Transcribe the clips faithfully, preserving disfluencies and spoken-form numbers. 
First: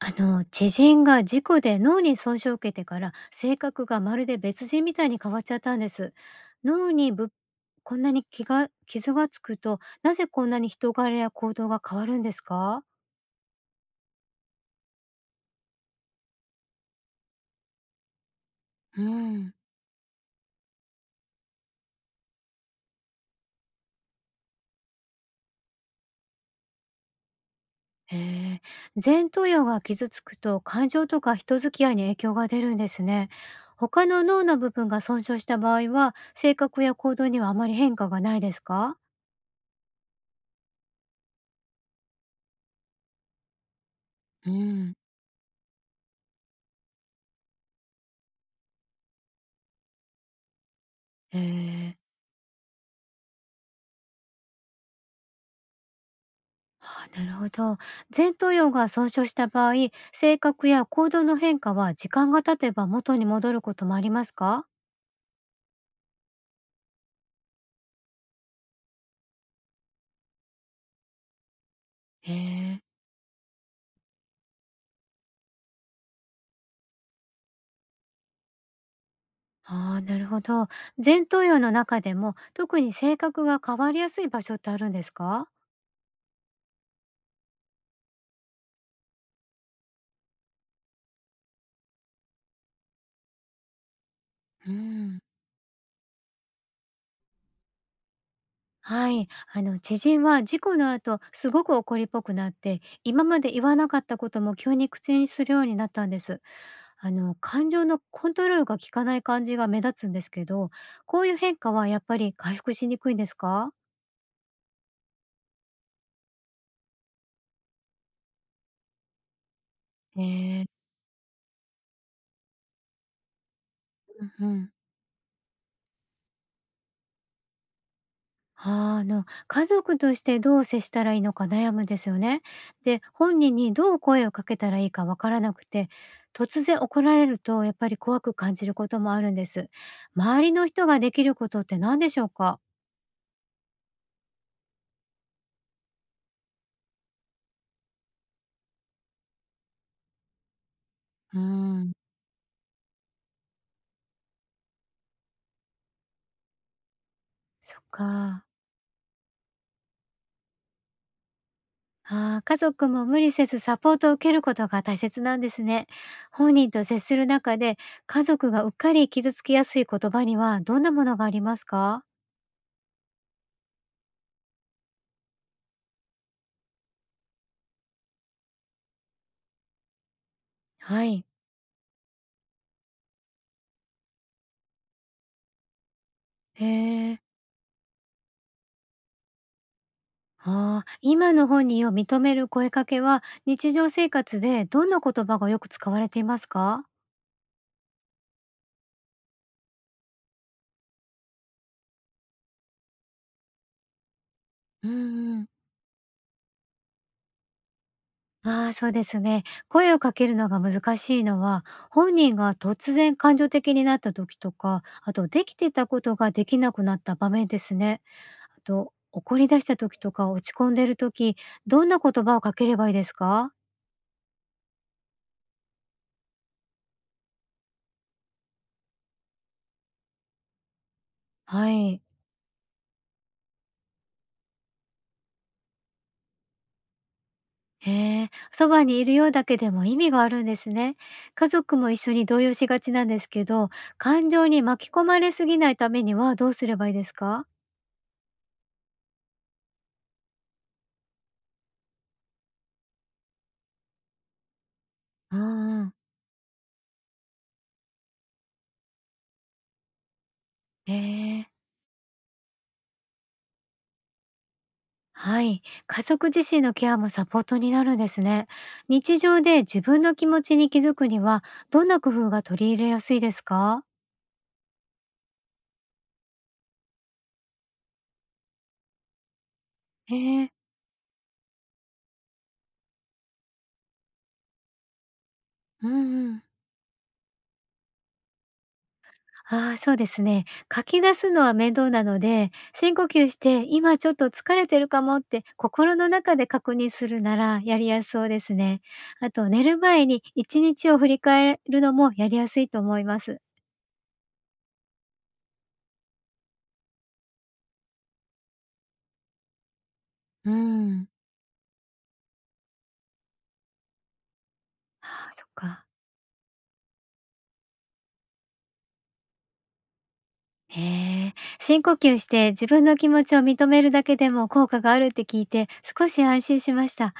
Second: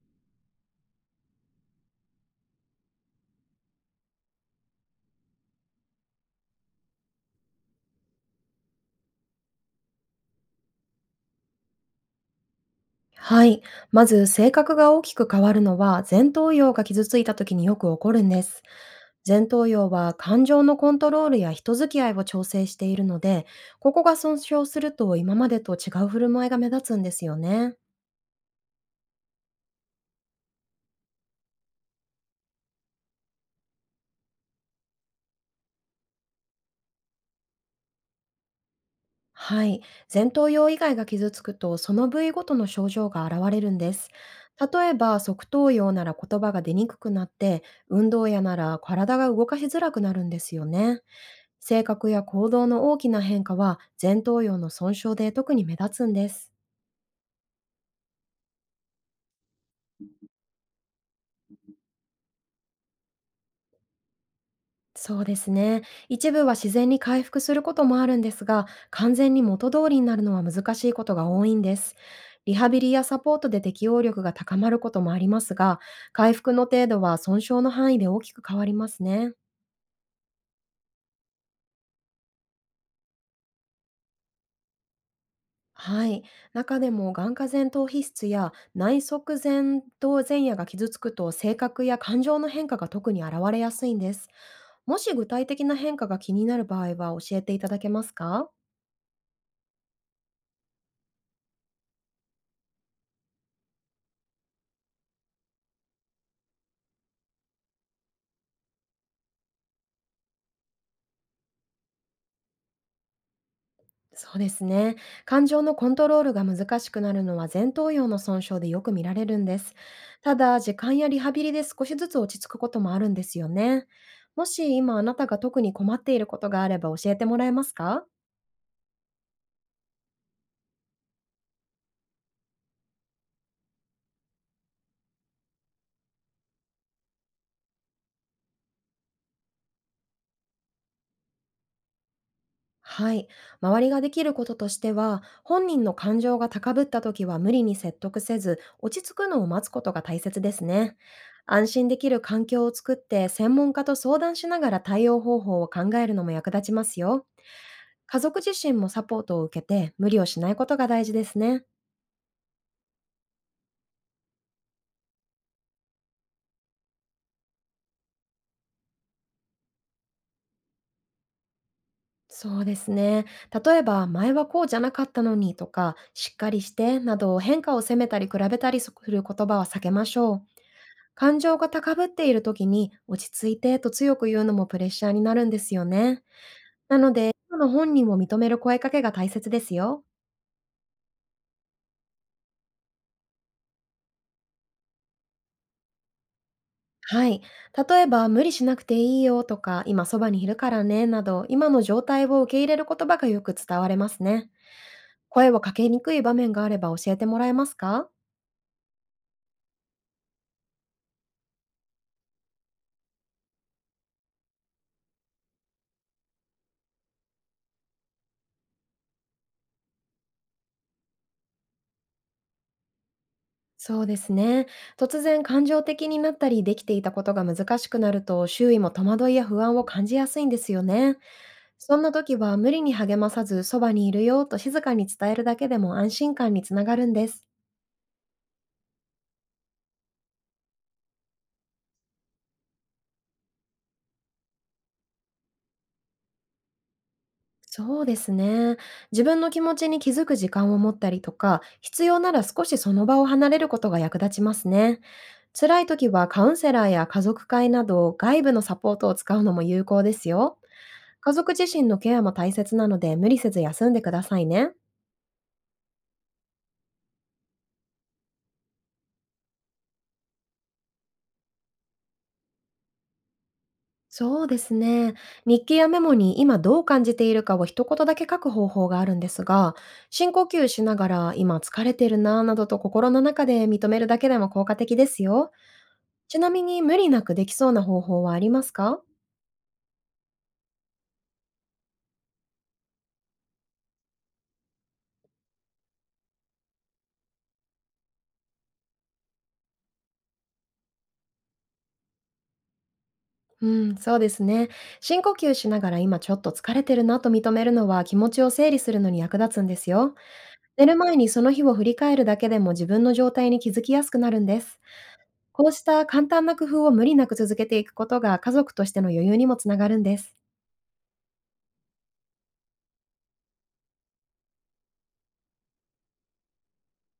あの知人が事故で脳に損傷を受けてから性格がまるで別人みたいに変わっちゃったんです。脳にぶこんなに気が傷がつくとなぜこんなに人柄や行動が変わるんですか？はい。まず、性格が大きく変わるのは、前頭葉が傷ついた時によく起こるんです。う前ん。頭葉は感情のコントロールや人付き合いを調整しているので、ここが損傷すると今までと違う振る舞いが目立つんですよね。へえ。前頭葉が傷つくと感情とか人付き合いに影響が出るんですね。他の脳の部分が損傷した場合は性格や行動にはあまり変化がないですか？はい。前頭葉以外が傷つくと、その部位ごとの症状が現れるんです。う例ん。えば、側頭葉なら言葉が出にくくなって、運動やなら体が動かしづらくなるんですよね。へ性え。格や行動の大きな変化は前頭葉の損傷で特に目立つんです。ああ、なるほど。前頭葉が損傷した場合、性格や行動の変化は時間が経てば元に戻ることもありますか？そうですね。一部は自然に回復することもあるんですが、完全に元通りになるのは難しいことが多いんです。へリハビえ。リやサポートで適応力が高まることもありますが、回復の程度は損傷の範囲で大きく変わりますね。ああ、なるほど。前頭葉の中でも特に性格が変わりやすい場所ってあるんですか？はい。中でも眼下前頭皮質や内側前頭前野が傷つくと、性格や感情の変化が特に現れやすいんです。うもしん。具体的な変化が気になる場合は教えていただけますか？はい。あの、知人は事故の後、すごく怒りっぽくなって、今まで言わなかったことも急に口にするようになったんです。あの、感情のコントロールが効かない感じが目立つんですけど、こういう変化はやっぱり回復しにくいんですか？そうですね。感情のコントロールが難しくなるのは前頭葉の損傷でよく見られるんです。えただ、ー。時間やリハビリで少しずつ落ち着くこともあるんですよね。もうんうん。し今あなたが特に困っていることがあれば教えてもらえますか？あー、あの、家族としてどう接したらいいのか悩むんですよね。で、本人にどう声をかけたらいいかわからなくて、突然怒られるとやっぱり怖く感じることもあるんです。周りの人ができることって何でしょうか？はい。周りができることとしては、本人の感情が高ぶった時は無理に説得せず、落ち着くのを待つことが大切ですね。うー安心ん、できる環境を作って、専門家と相談しながら対応方法を考えるのも役立ちますよ。そっ家族か。自身もサポートを受けて、無理をしないことが大事ですね。あー、家族も無理せずサポートを受けることが大切なんですね。本人と接する中で家族がうっかり傷つきやすい言葉にはどんなものがありますか？そうですね。例えば、前はこうじゃなかったのにとか、しっかりしてなど、変化を責めたり比べたりする言葉は避けましょう。はい。感情が高ぶっている時に落ち着いてと強く言うのもプレッシャーになるんですよね。へなのえ。で、今の本人を認める声かけが大切ですよ。ああ、今の本人を認める声かけは、日常生活でどんな言葉がよく使われていますか？はい。例えば、無理しなくていいよとか、今そばにいるからね、など、今の状態を受け入れる言葉がよく伝われますね。うんうん。声をかけにくい場面があれば教えてもらえますか？ああ、そうですね。声をかけるのが難しいのは、本人が突然感情的になった時とか、あとできてたことができなくなった場面ですね。あと、怒り出した時とか落ち込んでる時、どんな言葉をかければいいですか？そうですね。突然感情的になったり、できていたことが難しくなると、周囲も戸惑いや不安を感じやすいんですよね。はそんい。な時は無理に励まさず、そばにいるよと静かに伝えるだけでも安心感につながるんです。へえ、そばにいるようだけでも意味があるんですね。家族も一緒に動揺しがちなんですけど、感情に巻き込まれすぎないためにはどうすればいいですか？そうですね。自分の気持ちに気づく時間を持ったりとか、必要なら少しその場を離れることが役立ちますね。うん辛ういん。時はカウンセラーや家族会など、外部のサポートを使うのも有効ですよ。へ家え。族自身のケアも大切なので、無理せず休んでくださいね。はい。家族自身のケアもサポートになるんですね。日常で自分の気持ちに気づくには、どんな工夫が取り入れやすいですか？そうですね。日記やメモに今どう感じているかを一言だけ書く方法があるんですが、へ深呼え。吸しながら今疲れてるなぁなどと心の中で認めるだけでも効果的ですよ。うんうちん。なみに、無理なくできそうな方法はありますか？ああ、そうですね。書き出すのは面倒なので、深呼吸して、今ちょっと疲れてるかもって心の中で確認するならやりやすそうですね。あと寝る前にいちにちを振り返るのもやりやすいと思います。うん、そうですね。深呼吸しながら今ちょっと疲れてるなと認めるのは、気持ちを整理するのに役立つんですよ。う寝るん。前にその日を振り返るだけでも、自分の状態に気づきやすくなるんです。ああ、そっこうしか。た簡単な工夫を無理なく続けていくことが、家族としての余裕にもつながるんです。へえ、深呼吸して自分の気持ちを認めるだけでも効果があるって聞いて少し安心しました。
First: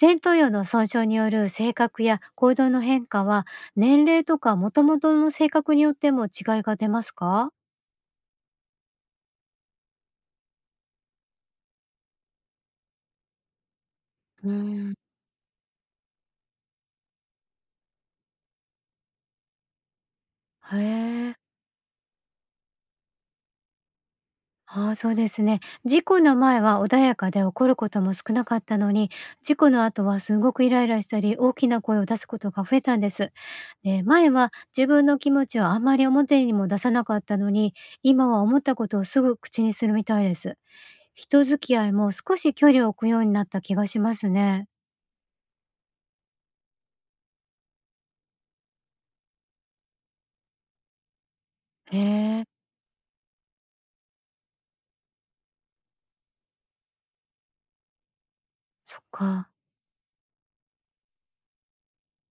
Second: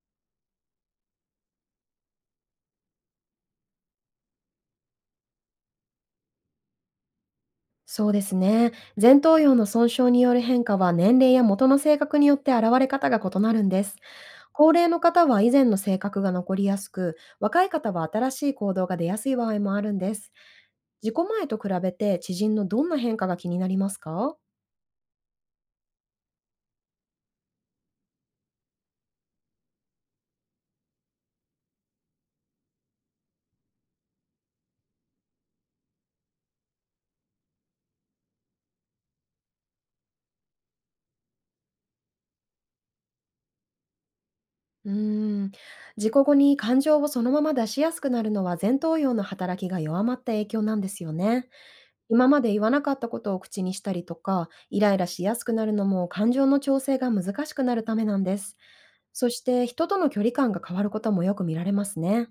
前頭葉の損傷による性格や行動の変化は年齢とか元々の性格によっても違いが出ますか？そうですね。前頭葉の損傷による変化は、年齢や元の性格によって現れ方が異なるんです。うー高齢ん。の方は以前の性格が残りやすく、若い方は新しい行動が出やすい場合もあるんです。へ自己え、前と比べて、知人のどんな変化が気になりますか？ああ、そうですね。事故の前は穏やかで怒ることも少なかったのに、事故の後はすごくイライラしたり大きな声を出すことが増えたんです。ね、前は自分の気持ちをあんまり表にも出さなかったのに、今は思ったことをすぐ口にするみたいです。人付き合いも少し距離を置くようになった気がしますね。うーん、自己後に感情をそのまま出しやすくなるのは、前頭葉の働きが弱まった影響なんですよね。へ今まえ、で言わなかったことを口にしたりとか、イライラしやすくなるのも、感情の調整が難しくなるためなんです。そっそしか。て、人との距離感が変わることもよく見られますね。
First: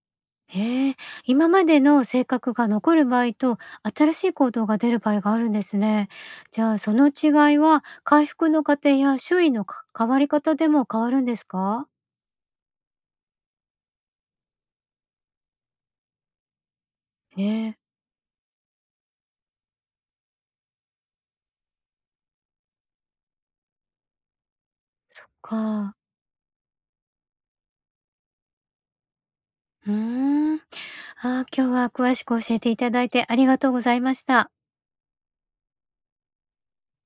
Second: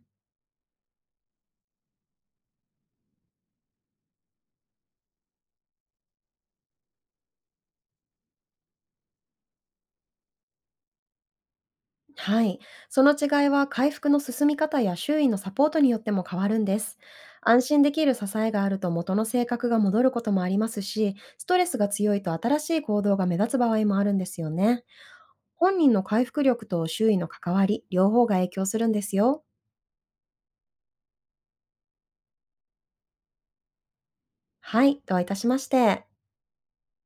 へえ、今までの性格が残る場合と新しい行動が出る場合があるんですね。じゃあその違いは回復の過程や周囲のか変わり方でも変わるんですか？はい。その違いは、回復の進み方や周囲のサポートによっても変わるんです。安へえ、心できる支えがあると元の性格が戻ることもありますし、ストレスが強いと新しい行動が目立つ場合もあるんですよね。そっ本人か。の回復力と周囲の関わり、両方が影響するんですよ。うーん。ああ、今日は詳しく教えていただいてありがとうございました。はい。どういたしまして。